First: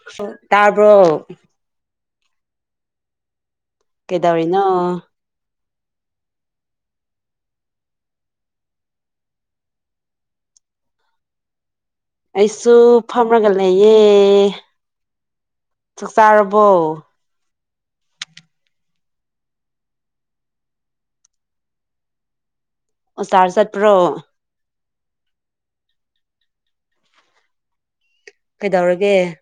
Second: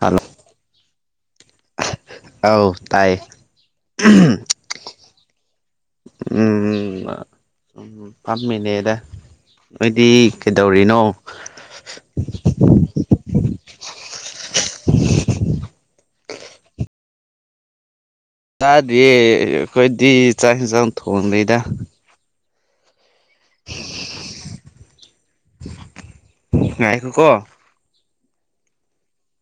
Hello ꯇꯥꯕ꯭ꯔꯣ ꯑꯧ ꯇꯥꯏꯌꯦ ꯀꯩꯗꯧꯔꯤꯅꯣ ꯎꯝ ꯎ ꯎꯝ ꯐꯝꯃꯤꯅꯦꯗ ꯅꯣꯢꯗꯤ ꯀꯩꯗꯧꯔꯤꯅꯣ ꯑꯩꯁꯨ ꯐꯝꯔꯒ ꯂꯩꯌꯦ ꯆꯥꯛ ꯆꯥꯔꯕꯣ ꯆꯥꯗꯔꯤꯌꯦ ꯑꯩꯈꯣꯏꯗꯤ ꯆꯥꯛ ꯍꯤꯟꯟꯖꯥꯡ ꯊꯣꯡꯗꯔꯤꯗ ꯕꯖꯥꯔ ꯆꯠ ꯄ꯭ꯔꯣ ꯉꯥꯏꯈꯣ ꯀꯣ ꯀꯩꯗꯧꯔꯒꯦ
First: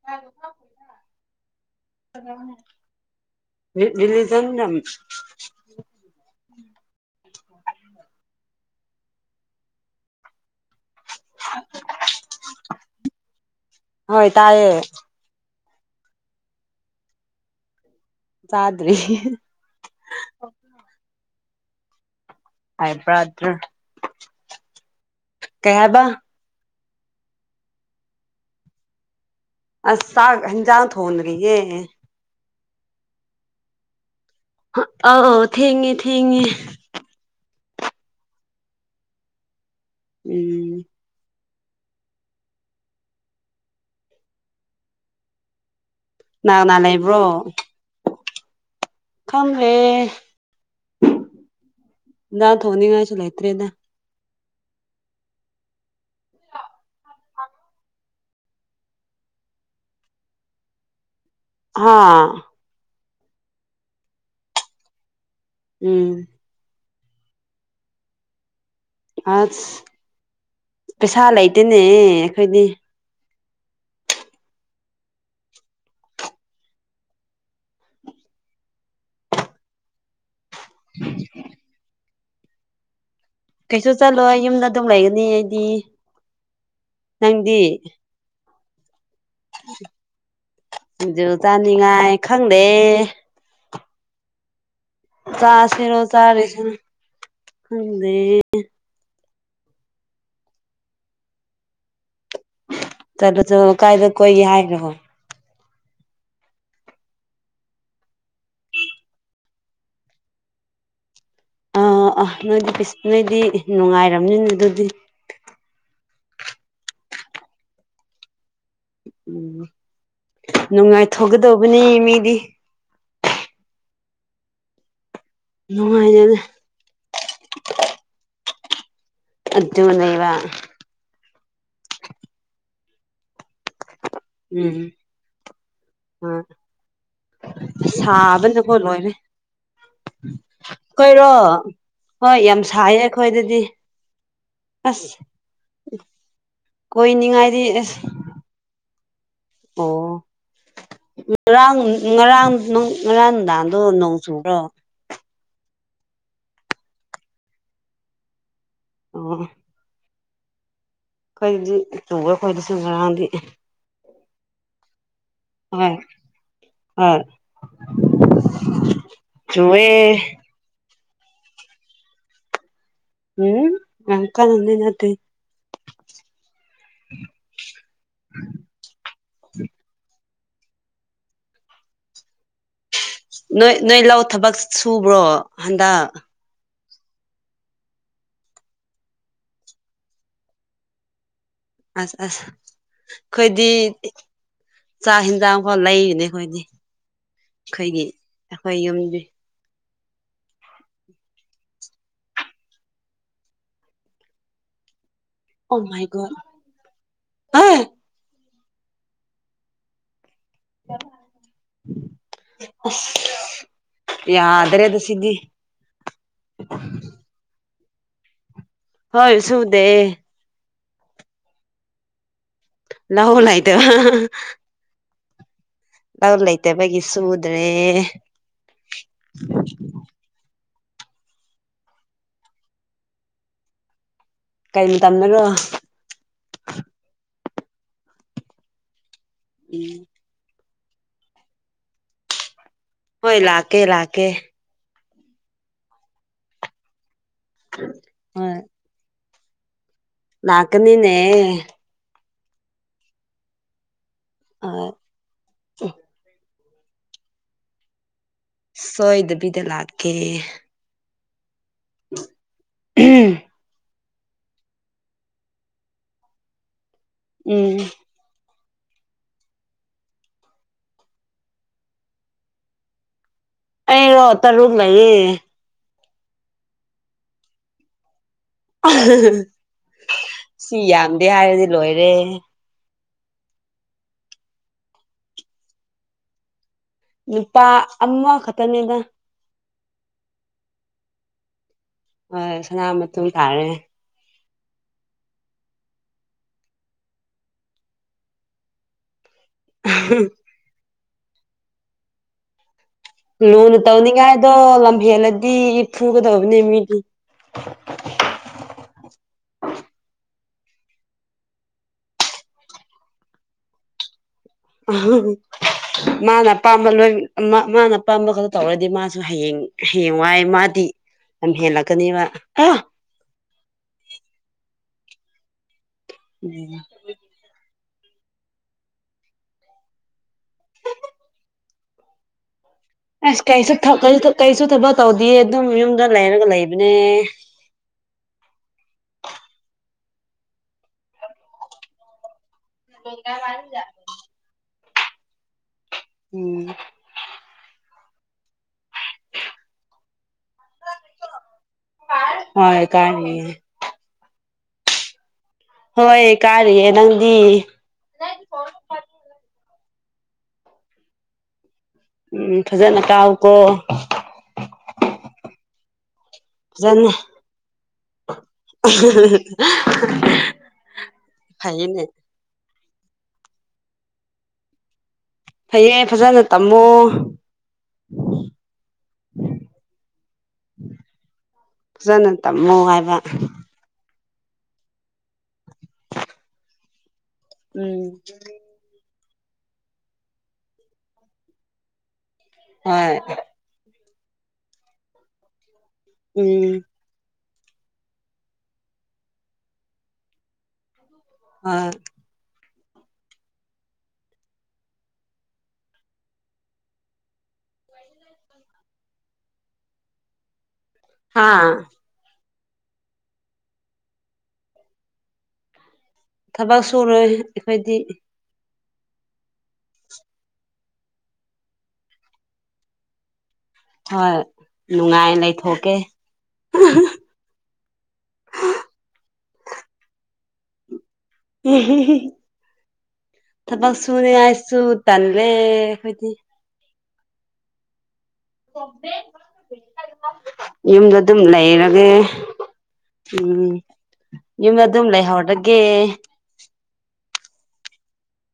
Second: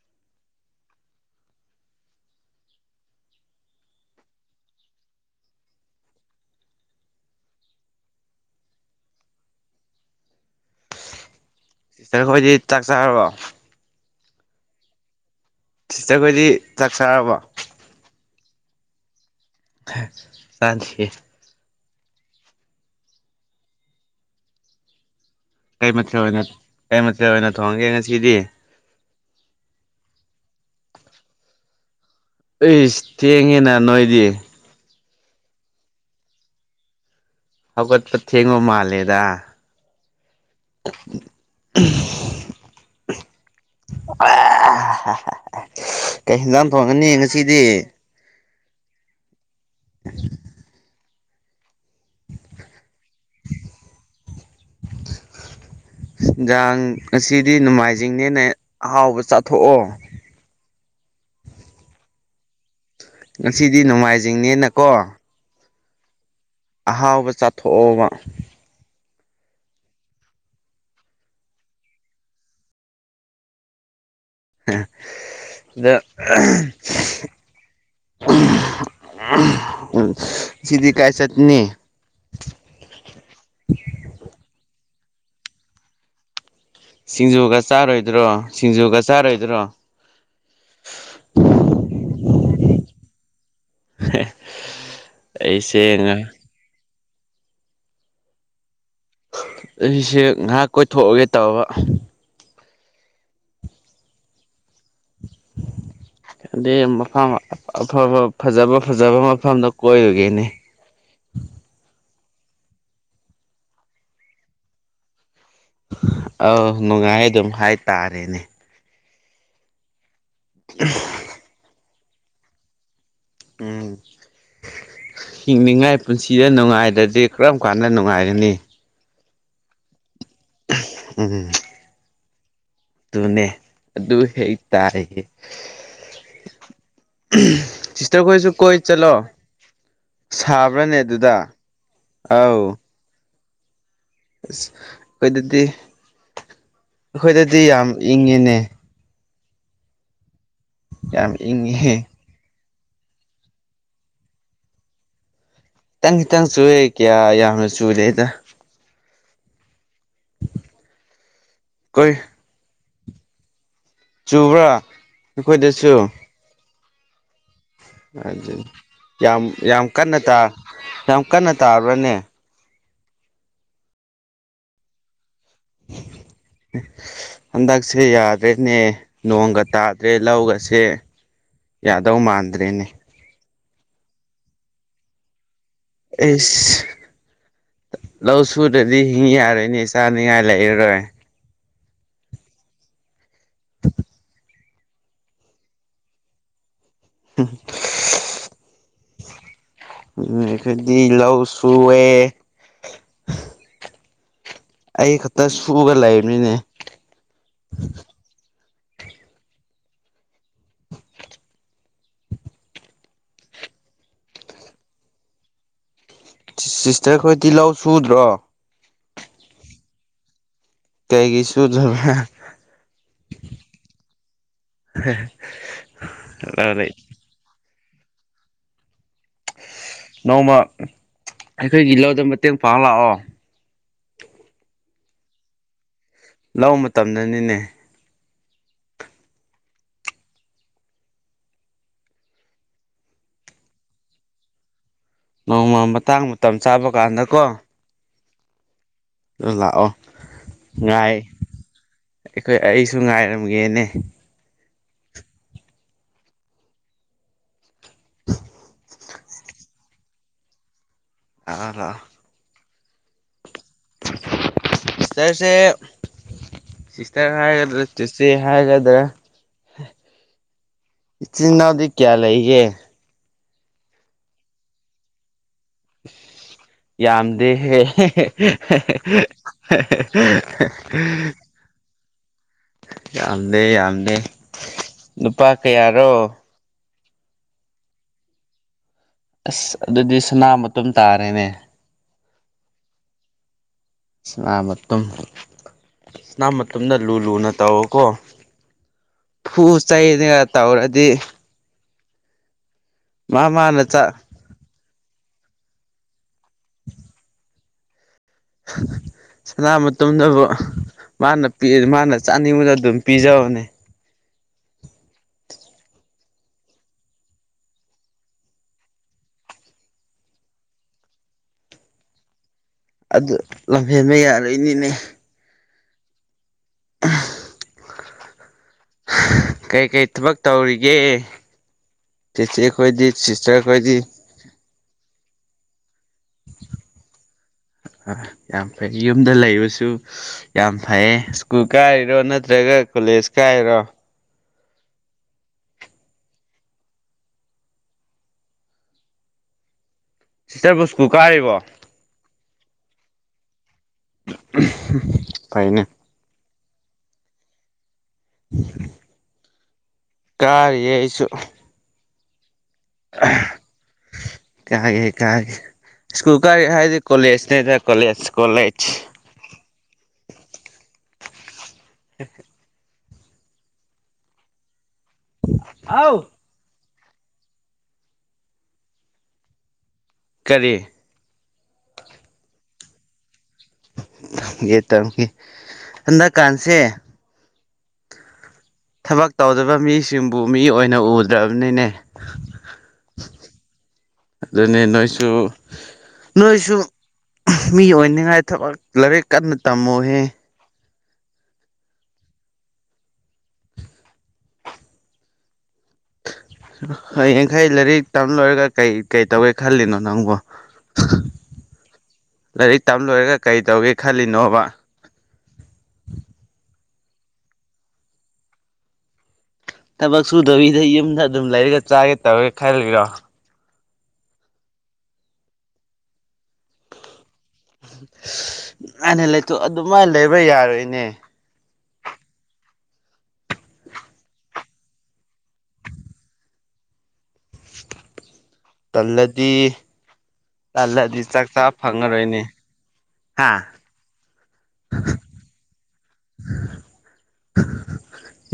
[inaudible] ꯔꯤꯂꯤꯖꯟ ꯌꯥꯝ [inaudible] ꯎ [inaudible] ꯅꯥꯈꯣꯏꯗꯤ ꯆꯥꯛ ꯆꯥꯔꯕꯣ ꯍꯣꯏ ꯇꯥꯏꯌꯦ ꯁꯤꯇꯔ ꯈꯣꯏꯗꯤ ꯆꯥꯛ ꯆꯥꯔꯕꯣ ꯆꯥꯗ꯭ꯔꯤ ꯍꯤꯍꯤ ꯆꯗꯔꯤ ꯌꯦ ꯍꯥꯏ ꯕ꯭ꯔꯥꯗ꯭ꯔꯥ ꯀꯩ ꯃꯊꯦꯜ ꯑꯣꯏꯅ ꯀꯩ ꯃꯊꯦꯜ ꯑꯣꯏꯅ ꯊꯣꯡꯒꯦ ꯉꯁꯤꯗꯤ ꯑꯁ ꯆꯥꯛ ꯍꯦꯟꯖꯥꯡ ꯊꯣꯡ ꯗꯔꯤꯌꯦ ꯑꯩꯁ ꯊꯦꯡꯉꯦꯅ ꯅꯣꯏꯗꯤ ꯑꯥꯎ ꯊꯦꯡꯉꯦ ꯊꯦꯡꯉꯦ ꯍꯧꯒꯠꯄ ꯊꯦꯡꯕ ꯃꯥꯜꯂꯦꯗ ꯎꯝ [inaudible] ꯀꯩ ꯀꯅꯥ ꯍꯦꯟꯖꯥꯡ ꯀꯅꯥ ꯊꯣꯡꯒꯅꯤ ꯂꯩꯕ꯭ꯔꯣ ꯉꯁꯤꯗꯤ ꯈꯪꯗꯔ꯭ꯦ ꯊꯣꯡꯅꯤꯡꯉꯥꯏꯁꯨ ꯂꯩꯇ꯭ꯔꯦꯗ [unintelligible] ꯏꯟꯖꯥꯡ ꯉꯁꯤꯗꯤ ꯅꯣꯡꯃꯥꯏꯖꯤꯡꯅꯦꯅꯦ ꯑꯍꯥꯎꯕ ꯆꯥꯊꯣꯛꯑꯣ ꯍꯥꯥ ꯉꯁꯤꯗꯤ ꯅꯣꯡꯃꯥꯏꯖꯤꯡꯅꯦꯅꯀꯣ ꯎꯝ ꯑꯍꯥꯎꯕ ꯆꯥꯊꯣꯛꯑꯣꯕ ꯑ ꯄꯩꯁꯥ ꯂꯩꯇꯦꯅꯦ ꯑꯩꯈꯣꯏꯗꯤ [unintelligible] [unintelligible] ꯎ ꯉꯥꯁꯤꯗꯤ ꯀꯥꯏ ꯆꯠꯅꯤ ꯀꯩꯁꯨ ꯆꯠꯂꯣꯏ ꯌꯨꯝꯗ ꯑꯗꯨꯝ ꯂꯩꯒꯅꯤ ꯑꯩꯗꯤ ꯁꯤꯡꯖꯨꯒ ꯅꯪꯗꯤ ꯆꯥꯔꯣꯏꯗ꯭ꯔꯣ ꯁꯤꯡꯖꯨꯒ ꯆꯥꯔꯣꯏꯗ꯭ꯔꯣ ꯁꯤꯡꯖꯨ ꯆꯥꯅꯤꯡꯉꯥꯏ ꯈꯪꯗꯦ ꯍꯦ ꯆꯥꯁꯔꯣ ꯆꯥꯔꯦꯁꯤꯅ ꯈꯪꯗꯦ ꯑꯩꯁꯦ ꯉꯥꯏꯍꯥꯛ ꯀꯣꯏꯊꯣꯛꯑꯒꯦ ꯇꯧꯕ ꯆꯠꯂꯣ ꯆꯠꯂꯣ ꯀꯥꯏꯗ ꯀꯣꯏꯒꯦ ꯍꯥꯏꯅꯣ ꯑꯗꯨꯗꯤ ꯃꯐꯝ ꯑꯐꯕ ꯐꯖꯕ ꯐꯖꯕ ꯃꯐꯝꯗꯣ ꯀꯣꯏꯔꯨꯒꯦꯅꯦ ꯑꯥ ꯑꯥ ꯅꯣꯏꯗꯤ ꯅꯣꯏꯗꯤ ꯅꯨꯡꯉꯥꯏꯔꯝꯅꯤꯅꯦ ꯑꯗꯨꯗꯤ ꯑꯥꯎ ꯅꯨꯡꯉꯥꯏ ꯑꯗꯨꯝ ꯍꯥꯏꯇꯥꯔꯦꯅꯦ ꯎꯝ ꯅꯨꯡꯉꯥꯏꯊꯣꯛꯒꯗꯧꯕꯅꯤ ꯃꯤꯗꯤ ꯎꯝ ꯍꯤꯡꯅꯤꯡꯉꯥꯏ ꯅꯨꯡꯉꯥꯏꯅ ꯄꯨꯟꯁꯤꯗ ꯅꯨꯡꯉꯥꯏꯔꯗꯤ ꯀꯔꯝ ꯀꯥꯟꯅ ꯅꯨꯡꯉꯥꯏꯒꯅꯤ? ꯑꯗꯨꯅꯦꯕ ꯎꯝ ꯎꯝ ꯑꯗꯨꯅꯦ ꯑꯗꯨ ꯍꯦꯛ ꯎꯝ ꯇꯥꯏꯌꯦ ꯍꯣꯏ ꯁꯤꯁꯇꯔ ꯈꯣꯏꯁꯨ ꯀꯣꯏ ꯆꯠꯂꯣ ꯁꯥꯕ꯭ꯔꯅꯦ ꯀꯣꯏꯔꯣ ꯑꯗꯨꯗ ꯍꯣꯏ ꯌꯥꯝ ꯑꯧ ꯁꯥꯏꯌꯦ ꯑꯩꯈꯣꯏꯗꯗꯤ ꯑꯁ ꯑꯩꯈꯣꯏꯗꯗꯤ ꯀꯣꯏꯅꯤꯡꯉꯥꯏꯗꯤ ꯑꯩꯈꯣꯏꯗꯗꯤ ꯌꯥꯝ ꯑꯁ ꯏꯪꯉꯤꯅꯦ꯫ ꯑꯣ ꯌꯥꯝ ꯉꯔꯥꯡ ꯏꯪꯉꯤꯍꯦ ꯉꯔꯥꯡ ꯅꯣꯡ ꯉꯔꯥꯡ ꯅꯨꯡꯗꯥꯡꯗꯣ ꯅꯣꯡ ꯆꯨꯕ꯭ꯔꯣ? ꯈꯤꯇꯪ ꯈꯤꯇꯪ ꯆꯨꯌꯦ ꯀ꯭ꯌꯥ ꯌꯥꯝꯅ ꯆꯨꯗꯦꯗ꯫ ꯑꯣ ꯑꯩꯈꯣꯏꯗꯤ ꯀꯣꯏ ꯆꯨꯒ ꯑꯩꯈꯣꯏꯗꯁꯨ ꯉꯔꯥꯡꯗꯤ ꯆꯨꯕ꯭ꯔꯥ? ꯑꯩꯈꯣꯏꯗꯁꯨ ꯍꯣꯏ ꯑꯥ ꯑꯗꯨ ꯌꯥꯝ ꯌꯥꯝ ꯀꯟꯅ ꯇꯥ ꯆꯨꯋꯦ ꯌꯥꯝ ꯀꯟꯅ ꯇꯥꯕ꯭ꯔꯅꯦ? ꯎꯝ ꯌꯥꯝ ꯀꯟꯅꯗꯤ ꯅꯠꯇꯦ꯫ [unintelligible] ꯍꯟꯗꯛꯁꯦ ꯌꯥꯗ꯭ꯔꯦꯅꯦ ꯅꯣꯡꯒ ꯇꯥꯗ꯭ꯔꯦ ꯂꯧꯒꯁꯦ ꯌꯥꯗꯧ ꯃꯥꯟꯗ꯭ꯔꯦꯅꯦ꯫ ꯅꯣꯏ ꯅꯣꯏ ꯂꯧ ꯊꯕꯛ ꯁꯨꯕ꯭ꯔꯣ ꯍꯟꯗꯛ? ꯏꯁ ꯂꯧ ꯁꯨꯗꯗꯤ ꯍꯤꯡ ꯌꯥꯔꯣꯏꯅꯤ ꯆꯥꯅꯤꯡꯉꯥꯏ ꯂꯩꯔꯔꯣꯏ꯫ ꯑꯁ ꯑꯁ ꯈꯣꯏꯗꯤ ꯆꯥꯛ ꯍꯤꯟꯖꯥꯡꯐꯥꯎ ꯂꯩꯔꯤꯅꯦ ꯑꯩꯈꯣꯏꯗꯤ꯫ [unintelligible] ꯈꯣꯏꯒꯤ ꯑꯩꯈꯣꯏ ꯌꯨꯝꯗꯤ ꯑꯩꯈꯣꯏꯗꯤ ꯂꯧ ꯁꯨꯑꯦ꯫ ꯑꯩ ꯈꯛꯇ ꯑꯣ ꯁꯨꯒ ꯃꯥꯏ ꯒꯣꯠ ꯂꯩꯕꯅꯤꯅꯦ ꯍꯩ ꯑꯁ ꯌꯥꯗ꯭ꯔꯦꯗ ꯁꯤꯗꯤ꯫ ꯁꯤꯁꯇꯔ ꯈꯣꯏꯗꯤ ꯂꯧ ꯁꯨꯗ꯭ꯔꯣ? ꯍꯣꯏ ꯁꯨꯗꯦ ꯀꯩꯒꯤ ꯁꯨꯗ꯭ꯔꯕ? ꯂꯧ ꯂꯩꯇꯕ [unintelligible] ꯂꯧ ꯂꯩꯇꯕꯒꯤ ꯁꯨꯗ꯭ꯔꯦ꯫ ꯅꯣꯡꯃ ꯑꯩꯈꯣꯏꯒꯤ ꯂꯧꯗ ꯃꯇꯦꯡ ꯄꯥꯡ ꯂꯥꯛꯑꯣ꯫ ꯀꯩ ꯃꯇꯝꯗꯔꯣ? ꯂꯧ ꯃꯇꯝꯗꯅꯤꯅꯦ ꯎꯝ ꯍꯣꯏ ꯂꯥꯛꯀꯦ ꯂꯥꯛꯀꯦ꯫ ꯅꯣꯡꯃ ꯃꯇꯥꯡ ꯃꯇꯝ ꯆꯥꯕ ꯀꯥꯟꯗꯀꯣ꯫ ꯍꯣꯏ ꯑꯗꯨ ꯂꯥꯛꯑꯣ ꯉꯥꯏ ꯂꯥꯛꯀꯅꯤꯅꯦ ꯑꯩꯈꯣꯏ ꯑꯩꯁꯨ ꯉꯥꯏꯔꯝꯒꯦꯅꯦ꯫ ꯍꯣꯏ ꯁꯣꯏꯗꯕꯤꯗ ꯂꯥꯛꯀꯦ ꯂꯥꯛꯑꯣ ꯂꯥꯛꯑꯣ [unintelligible] ꯁꯤꯁꯇꯔꯁꯦ ꯁꯤꯁꯇꯔ ꯎꯝ ꯍꯥꯏꯒꯗ꯭ꯔ ꯆꯤ ꯆꯦ ꯍꯥꯏꯒꯗ꯭ꯔꯥ ꯏꯆꯤꯟ ꯏꯅꯥꯎꯗꯤ ꯀꯌꯥ ꯂꯩꯒꯦ ꯑꯩꯔꯣ ꯇꯔꯨꯛ ꯂꯩꯌꯦ ꯌꯥꯝꯗꯦꯍꯦ [unintelligible] ꯑꯩꯗꯤ ꯂꯣꯏꯔꯦ ꯌꯥꯝꯗꯦ ꯌꯥꯝꯗꯦ ꯅꯨꯄꯥ ꯀꯌꯥꯔꯣ ꯅꯨꯄꯥ ꯑꯃꯈꯛꯇꯅꯦꯗ ꯑꯁ ꯑꯗꯨꯗꯤ ꯁꯅꯥꯃꯇꯨꯝ ꯇꯥꯔꯦꯅꯦ ꯍꯣꯏ ꯁꯅꯥꯃꯇꯨꯝ ꯇꯥꯔꯦ ꯁꯅꯥꯃꯇꯨꯝ ꯁꯅꯥꯃꯇꯨꯝꯗꯣ ꯂꯨ ꯂꯨꯅ ꯇꯧꯑꯣꯀꯣ ꯐꯨ ꯆꯩꯥꯅ ꯇꯧꯔꯗꯤ ꯃꯥ ꯂꯨꯅ ꯃꯥꯅ ꯆꯥ ꯇꯧꯅꯤꯡꯉꯥꯏꯗꯣ ꯂꯝꯍꯦꯜꯂꯗꯤ ꯐꯨꯒꯗꯧꯕꯅꯦ ꯃꯤꯗꯨ [inaudible] ꯁꯅꯥꯃꯇꯨꯝ ꯗꯨꯕꯨ ꯃꯥꯅ [unintelligible] ꯃꯥꯅ ꯆꯥꯅꯤꯡꯕꯗꯣ ꯑꯗꯨꯝ ꯄꯤꯖꯧꯅꯦ ꯑꯍꯝ ꯃꯥꯅ ꯑꯄꯥꯝꯕ ꯂꯣꯏ ꯃꯥꯅ ꯑꯄꯥꯝꯕꯈꯛ ꯇꯧꯔꯗꯤ ꯃꯥꯁꯨ ꯍꯌꯦꯡ ꯍꯌꯦꯡꯋꯥꯏ ꯃꯥꯗꯤ ꯂꯝꯍꯦꯟꯂꯛꯀꯅꯤꯕ ꯑꯌꯥ ꯑꯗꯨ ꯂꯝꯍꯦꯟꯕ ꯌꯥꯔꯛꯏꯅꯤꯅꯦ [unintelligible] ꯀꯩ-ꯀꯩ ꯊꯕꯛ ꯇꯧꯔꯤꯒꯦ ꯆꯦꯆꯦ ꯈꯣꯏꯗꯤ ꯑꯁ ꯁꯤꯁꯇꯔ ꯀꯩꯁꯨ ꯈꯣꯏꯗꯤ ꯀꯩꯁꯨ ꯊꯕꯛ ꯇꯧꯗꯤꯌꯦ ꯗꯨꯝ ꯌꯨꯝꯗ ꯂꯩꯔꯒ ꯂꯩꯕꯅꯦ ꯑ ꯌꯥꯝ ꯐꯩ ꯌꯨꯝꯗ ꯂꯩꯕꯁꯨ ꯌꯥꯝ ꯐꯩ ꯁ꯭ꯀꯨꯜ ꯀꯥꯔꯤꯔꯣ ꯅꯠꯇ꯭ꯔꯒ ꯀꯣꯂꯦꯖ ꯀꯥꯏꯔꯣ ꯎꯝ ꯁꯤꯁꯇꯔꯕꯨ ꯁ꯭ꯀꯨꯜ ꯀꯥꯔꯤꯕꯣ ꯍꯣꯏ ꯀꯥꯔꯤꯌꯦ ꯐꯩꯅꯦ ꯍꯣꯏ ꯀꯥꯔꯤꯌꯦ ꯅꯪꯗꯤ ꯀꯥꯔꯤꯌꯦ ꯑꯩꯁꯨ ꯎꯝ ꯐꯖꯅ ꯀꯥꯎꯀꯣ ꯀꯥꯒꯦ ꯀꯥꯒꯦ ꯁ꯭ꯀꯨꯜ ꯀꯥꯔꯤ ꯍꯥꯏꯗꯤ ꯐꯖꯅ ꯀꯣꯂꯦꯖꯅꯦꯗ ꯀꯣꯂꯦꯖ ꯀꯣꯂꯦꯖ [unintelligible] [inaudible] ꯐꯩꯌꯦ ꯑꯥꯎ ꯐꯖꯅ ꯇꯝꯃꯣ ꯀꯔꯤ ꯐꯖꯅ ꯇꯝꯃꯣ ꯍꯥꯏꯕ ꯇꯝꯒꯦ ꯇꯝꯒꯦ ꯍꯟꯗꯛꯀꯥꯟꯁꯦ ꯎꯝ ꯊꯕꯛ ꯇꯧꯗꯕ ꯃꯤꯁꯤꯡꯕꯨ ꯃꯤ ꯑꯣꯏꯅ ꯎꯗ꯭ꯔꯕꯅꯤꯅꯦ ꯍꯥꯏ ꯑꯗꯨꯅꯤ ꯅꯣꯏꯁꯨ ꯎꯝ ꯅꯣꯏꯁꯨ ꯃꯤ ꯑꯣꯏꯅꯤꯡꯉꯥꯏ ꯊꯕꯛ ꯂꯥꯏꯔꯤꯛ ꯀꯟꯅ ꯇꯝꯃꯨꯍꯦ ꯎꯝ ꯍꯌꯦ ꯌꯥꯡꯈꯩ ꯂꯥꯏꯔꯤꯛ ꯇꯝ ꯂꯣꯏꯔꯒ ꯀꯩ ꯀꯩ ꯇꯧꯏ ꯈꯜꯂꯤꯅꯣ ꯅꯪꯕꯨꯣ ꯍꯥꯥ ꯂꯥꯏꯔꯤꯛ ꯇꯝ ꯂꯣꯏꯔꯒ ꯀꯔꯤ ꯇꯧꯒꯦ ꯈꯜꯂꯤꯅꯣꯕ ꯊꯕꯛ ꯁꯨꯔꯣꯏ ꯑꯩꯈꯣꯏꯗꯤ ꯊꯕꯛ ꯁꯨꯗꯧꯔꯤꯗ ꯌꯨꯝꯗ ꯑꯗꯨꯝ ꯂꯩꯔꯒ ꯆꯥꯒꯦ ꯇꯧꯔꯦ ꯈꯜꯂꯤꯔꯣ ꯍꯣꯏ ꯅꯨꯡꯉꯥꯏ ꯂꯩꯊꯣꯛꯀꯦ [unintelligible] ꯑꯅꯦ ꯂꯩꯇꯨ ꯑꯗꯨꯃꯥꯏꯅ ꯂꯩꯕ ꯌꯥꯔꯣꯏꯅꯦ [unintelligible] ꯊꯄꯛꯁꯨꯅꯦ ꯑꯥꯏꯁꯨ ꯇꯟꯂꯦ ꯈꯣꯏꯗꯤ ꯇꯜꯂꯗꯤ ꯌꯨꯝꯗ ꯇꯜꯂꯗꯤ ꯑꯗꯨꯝ ꯆꯥꯛ ꯆꯥ ꯂꯩꯔꯒꯦ ꯐꯪꯉꯔꯣꯏꯅꯦ ꯍꯥ ꯎꯝ ꯌꯨꯝ ꯑꯗꯨꯝ ꯂꯩꯍꯧꯔꯒꯦ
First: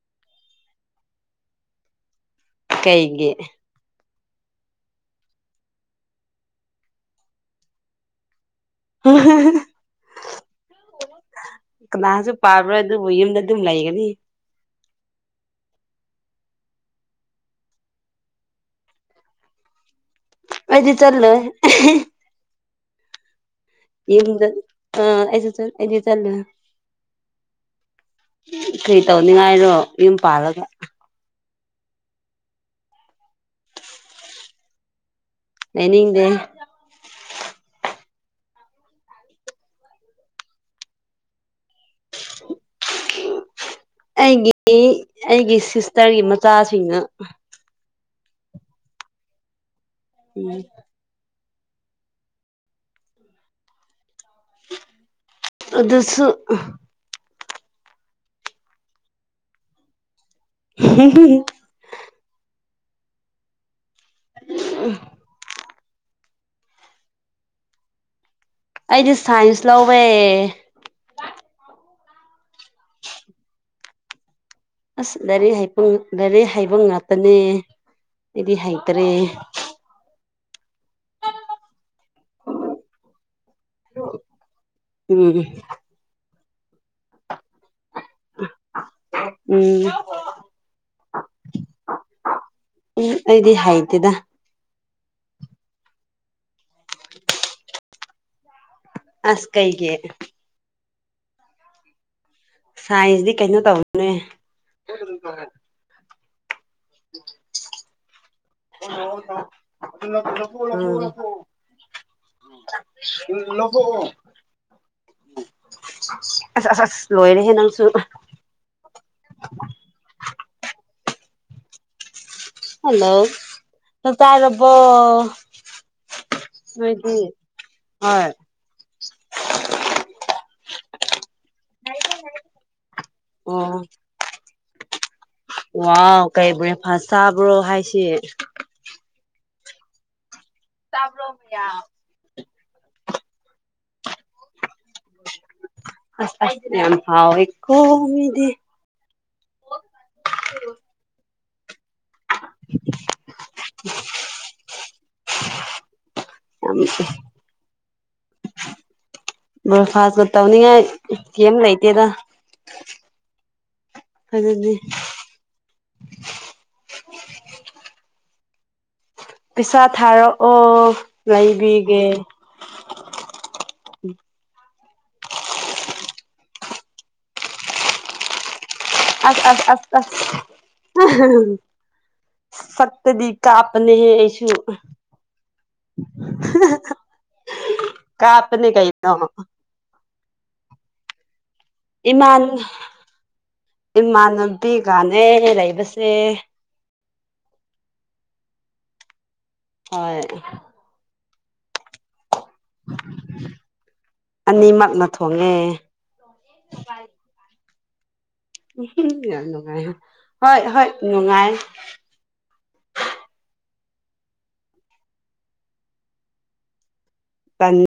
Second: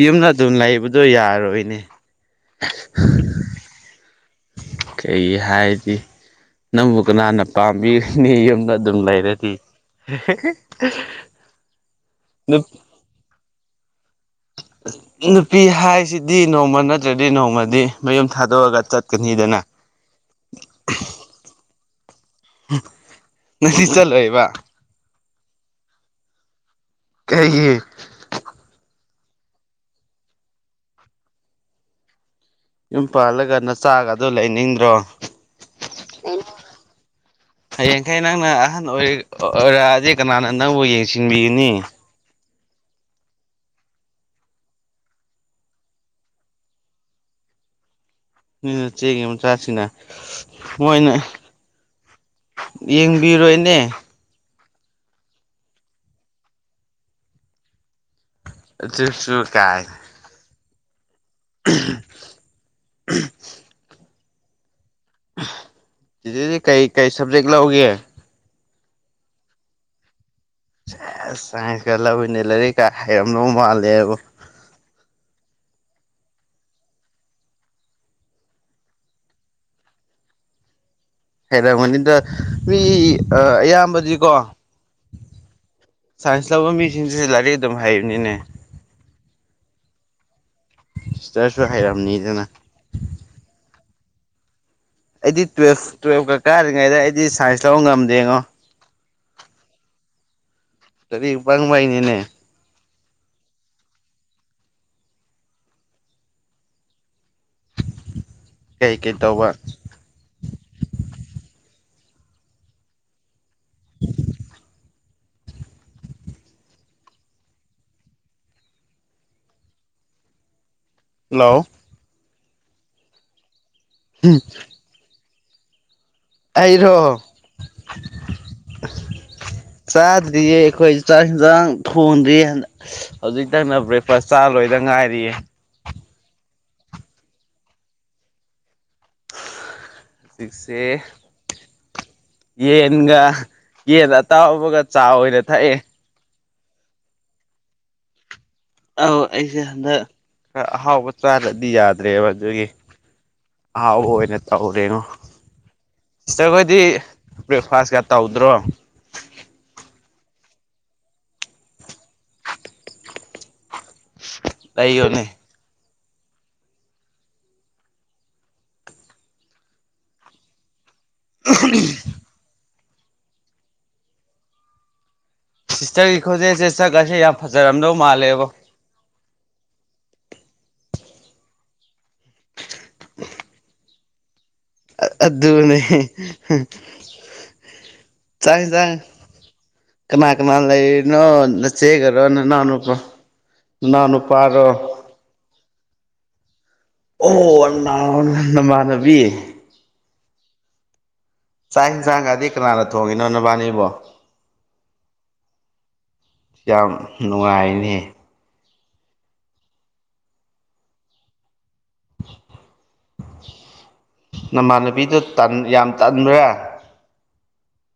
ꯌꯨꯝꯗ ꯑꯗꯨꯝ ꯂꯩꯕꯗꯣ ꯌꯥꯔꯣꯏꯅꯦ ꯀꯩꯒꯤ ꯀꯩ ꯍꯥꯏꯗꯤ ꯅꯪꯕꯨ ꯀꯅꯥꯅ ꯄꯥꯝꯕꯤꯔꯤꯅꯤ ꯌꯨꯝꯕ ꯑꯗꯨꯝ ꯂꯩꯔꯗꯤ [unintelligible] ꯀꯅꯥꯁꯨ ꯄꯥꯕ꯭ꯔꯥ ꯑꯗꯨꯕꯨ ꯌꯨꯝꯗ ꯑꯗꯨꯝ ꯂꯩꯒꯅꯤ [inaudible] ꯅꯨꯄꯤ ꯍꯥꯏꯁꯤꯗꯤ ꯅꯣꯡꯃ ꯅꯠꯇ꯭ꯔꯗꯤ ꯅꯣꯡꯃꯗꯤ ꯃꯌꯨꯝ ꯊꯥꯗꯣꯛꯑꯒ ꯆꯠꯀꯅꯤꯗꯅ [inaudible] ꯑꯩꯗꯤ ꯆꯠꯂꯣꯏ [unintelligible] ꯎꯝ ꯌꯨꯝꯗ ꯑꯩꯁꯨ ꯆꯠ ꯆꯠꯂꯅꯤ ꯀꯩꯒꯤ ꯀꯩ ꯇꯧꯅꯤꯉꯥꯏꯔꯣ ꯌꯨꯝ ꯄꯥꯜꯂꯒ ꯌꯨꯝ ꯄꯥꯜꯂꯒ ꯅꯆꯥꯒꯥꯗꯨ ꯂꯩꯅꯤꯡꯗ꯭ꯔꯣ ꯂꯩꯅꯤꯡꯗꯦ ꯍꯌꯦꯡꯈꯩ ꯅꯪꯅ ꯑꯍꯟ ꯑꯣꯏ ꯑꯣꯏꯔꯛꯑꯗꯤ ꯀꯅꯥꯅ ꯅꯪꯕꯨ ꯌꯦꯡꯁꯤꯟꯕꯤꯌꯨꯅꯤ ꯑꯩꯒꯤꯗꯤ ꯑꯩꯒꯤ ꯁꯤꯁꯇꯔꯒꯤ ꯃꯆꯥꯁꯤꯡꯅ ꯅꯣꯏ ꯅꯆꯦꯒꯤ ꯃꯆꯥꯁꯤꯡꯅ ꯎꯝ ꯃꯣꯏꯅ ꯌꯦꯡꯕꯤꯔꯣꯏꯅꯦ ꯑꯗꯨꯁꯨ ꯑꯗꯨꯁꯨ ꯀꯥꯏꯅ [inaudible] [inaudible] [unintelligible] ꯆꯦꯆꯦꯗꯤ ꯀꯔꯤ ꯀꯩ ꯁꯕꯖꯦꯛ ꯂꯧꯒꯦ ꯑꯩꯗꯤ ꯁꯥꯏꯟꯁ ꯂꯧꯋꯦ ꯁꯦꯁ ꯁꯥꯏꯟꯁ ꯀ ꯂꯧꯋꯦꯅꯦ ꯂꯥꯏꯔꯤꯛꯀꯥ ꯍꯩꯔꯝꯗꯧ ꯃꯥꯜꯂꯦꯕꯣ ꯑꯁ ꯂꯥꯏꯔꯛ ꯍꯩ ꯂꯥꯏꯔꯛ ꯍꯩꯕ ꯉꯥꯛꯇꯅꯦ ꯑꯩꯗꯤ ꯍꯩꯇ꯭ꯔꯦ ꯍꯩꯔꯝꯒꯅꯤꯗ ꯃꯤ ꯑꯌꯥꯝꯕꯗꯤꯀꯣ ꯎꯝ ꯁꯥꯏꯟꯁ ꯂꯧꯕ ꯃꯤꯁꯤꯡꯁꯦ ꯂꯥꯏꯔꯤꯛ ꯑꯗꯨꯝ ꯍꯥꯏꯕꯅꯤꯅꯦ ꯎꯝ ꯁꯤꯁꯇꯔꯁꯨ ꯍꯩꯔꯝꯅꯤ ꯑꯗꯨꯅ ꯎꯝ ꯑꯩꯗꯤ ꯍꯩꯇꯦꯗ ꯑꯩꯗꯤ ꯇꯨꯌꯦꯜꯐ ꯇꯨꯌꯦꯜꯐꯀꯥ ꯀꯥꯔꯤꯉꯩꯗ ꯑꯩꯗꯤ ꯁꯥꯏꯟꯁ ꯂꯧꯕ ꯉꯝꯗꯦꯉꯣ ꯑꯁ ꯀꯩꯒꯤ ꯂꯥꯏꯔꯤꯛ ꯄꯪꯕꯩꯅꯤꯅꯦ ꯁꯥꯏꯟꯖꯗꯤ ꯀꯩꯅꯣ ꯇꯧꯕꯅꯦ [unintelligible] ꯀꯩ ꯀꯩ ꯇꯧꯕ [unintelligible] ꯂꯧꯊꯣꯛꯑꯣ ꯑꯁ ꯑꯁ ꯑꯁ ꯂꯣꯏꯔꯦꯍꯦ ꯅꯪꯁꯨ ꯍꯜꯂꯣ ꯍꯜꯂꯣ ꯆꯥꯛ ꯆꯥꯔꯕꯣ ꯑꯩꯔꯣ ꯅꯣꯏꯗꯤ ꯍꯣꯏ ꯆꯥꯗ꯭ꯔꯤꯌꯦ ꯑꯩꯈꯣꯏ ꯆꯥꯛ ꯍꯤꯟꯖꯥꯡ ꯊꯣꯡꯗ꯭ꯔꯤꯌꯦ ꯍꯟꯗꯛ ꯍꯧꯖꯤꯛꯇꯅ ꯕ꯭ꯔꯦꯛ ꯄ ꯆꯥ ꯂꯣꯏꯗ ꯉꯥꯏꯔꯤꯌꯦ ꯋꯥ ꯀꯩ ꯕ꯭ꯔꯦꯛꯐꯥꯁ ꯆꯥꯕꯔꯣ ꯍꯥꯏꯁꯤ ꯁꯤꯛꯁ ꯇꯥꯕ꯭ꯔꯣ ꯃꯌꯥꯝ ꯌꯦꯟꯒ ꯌꯦꯟ ꯑꯇꯥꯎꯕꯒ ꯆꯥ ꯑꯣꯏꯅ ꯊꯛꯑꯦ ꯑꯁ ꯑꯁ ꯌꯥꯝ ꯍꯥꯎꯋꯦꯀꯣ ꯃꯤꯗꯤ ꯑꯧ ꯑꯩꯁꯦ ꯍꯟꯗꯛ ꯈꯔ ꯑꯍꯥꯎꯕ ꯆꯥꯗꯔꯗꯤ ꯌꯥꯗ ꯗ꯭ꯔꯦꯕ ꯑꯗꯨꯒꯤ ꯑꯍꯥꯎꯕ ꯑꯣꯏꯅ ꯇꯧꯔꯦꯉꯣ ꯌꯥꯝ ꯁꯤꯁꯇꯔꯈꯣꯏꯗꯤ ꯕ꯭ꯔꯦꯛꯐꯥꯁꯀ ꯇꯧꯗ꯭ꯔꯣ ꯕ꯭ꯔꯦꯐꯥꯁꯀ ꯇꯧꯅꯤꯡꯉꯥꯏ ꯀꯦꯝ ꯂꯩꯇꯦꯗ ꯑꯗꯨꯗꯤ ꯂꯩꯌꯣꯅꯦ ꯄꯩꯁꯥ ꯊꯥꯔꯛꯑꯣ ꯂꯩꯕꯤꯒꯦ ꯁꯤꯁꯇꯔꯒꯤ ꯈꯣꯖꯦꯜꯁꯦ ꯁꯛꯀꯥꯁꯦ ꯌꯥꯝ ꯐꯖꯔꯝꯗꯧ ꯃꯥꯜꯂꯦꯕꯣ ꯑꯁ ꯑꯁ ꯑꯁ ꯑꯁ ꯁꯛꯇꯗꯤ ꯀꯥꯞꯄꯅꯦꯍꯦ ꯑꯩꯁꯨ ꯑꯠ ꯑꯗꯨꯅꯦ ꯆꯥꯛ ꯀꯥꯞꯄꯅꯦ ꯌꯦꯟꯁꯥꯡ ꯀꯩꯅꯣ ꯀꯅꯥ ꯀꯅꯥ ꯂꯩꯔꯤꯅꯣ ꯅꯥꯆꯦꯒꯔꯣ ꯏꯃꯥꯟ ꯅꯅꯥꯎꯅꯨꯄꯥ ꯅꯅꯥꯎ ꯅꯨꯄꯥꯔꯣ [unintelligible] ꯂꯩꯕꯁꯦ ꯑꯣ [unintelligible] ꯅꯃꯥꯟꯅꯕꯤ ꯍꯣꯏ ꯆꯥꯛ ꯍꯤꯟꯁꯥꯡꯒꯗꯤ ꯀꯅꯥꯅ ꯊꯣꯡꯉꯤꯅꯣ ꯅꯕꯥꯅꯤꯕꯣ ꯑꯅꯤꯃꯛꯅ ꯊꯣꯡꯉꯦ ꯌꯥꯝ ꯅꯨꯡꯉꯥꯏꯅꯦꯍꯦ ꯎꯝ ꯅꯨꯡꯉꯥꯏꯅꯦ ꯍꯣꯏ ꯍꯣꯏ ꯅꯨꯡꯉꯥꯏ ꯅꯃꯥꯟꯅꯕꯤꯗꯣ ꯇꯟ ꯌꯥꯝ ꯇꯟꯕ꯭ꯔꯥ ꯇꯟ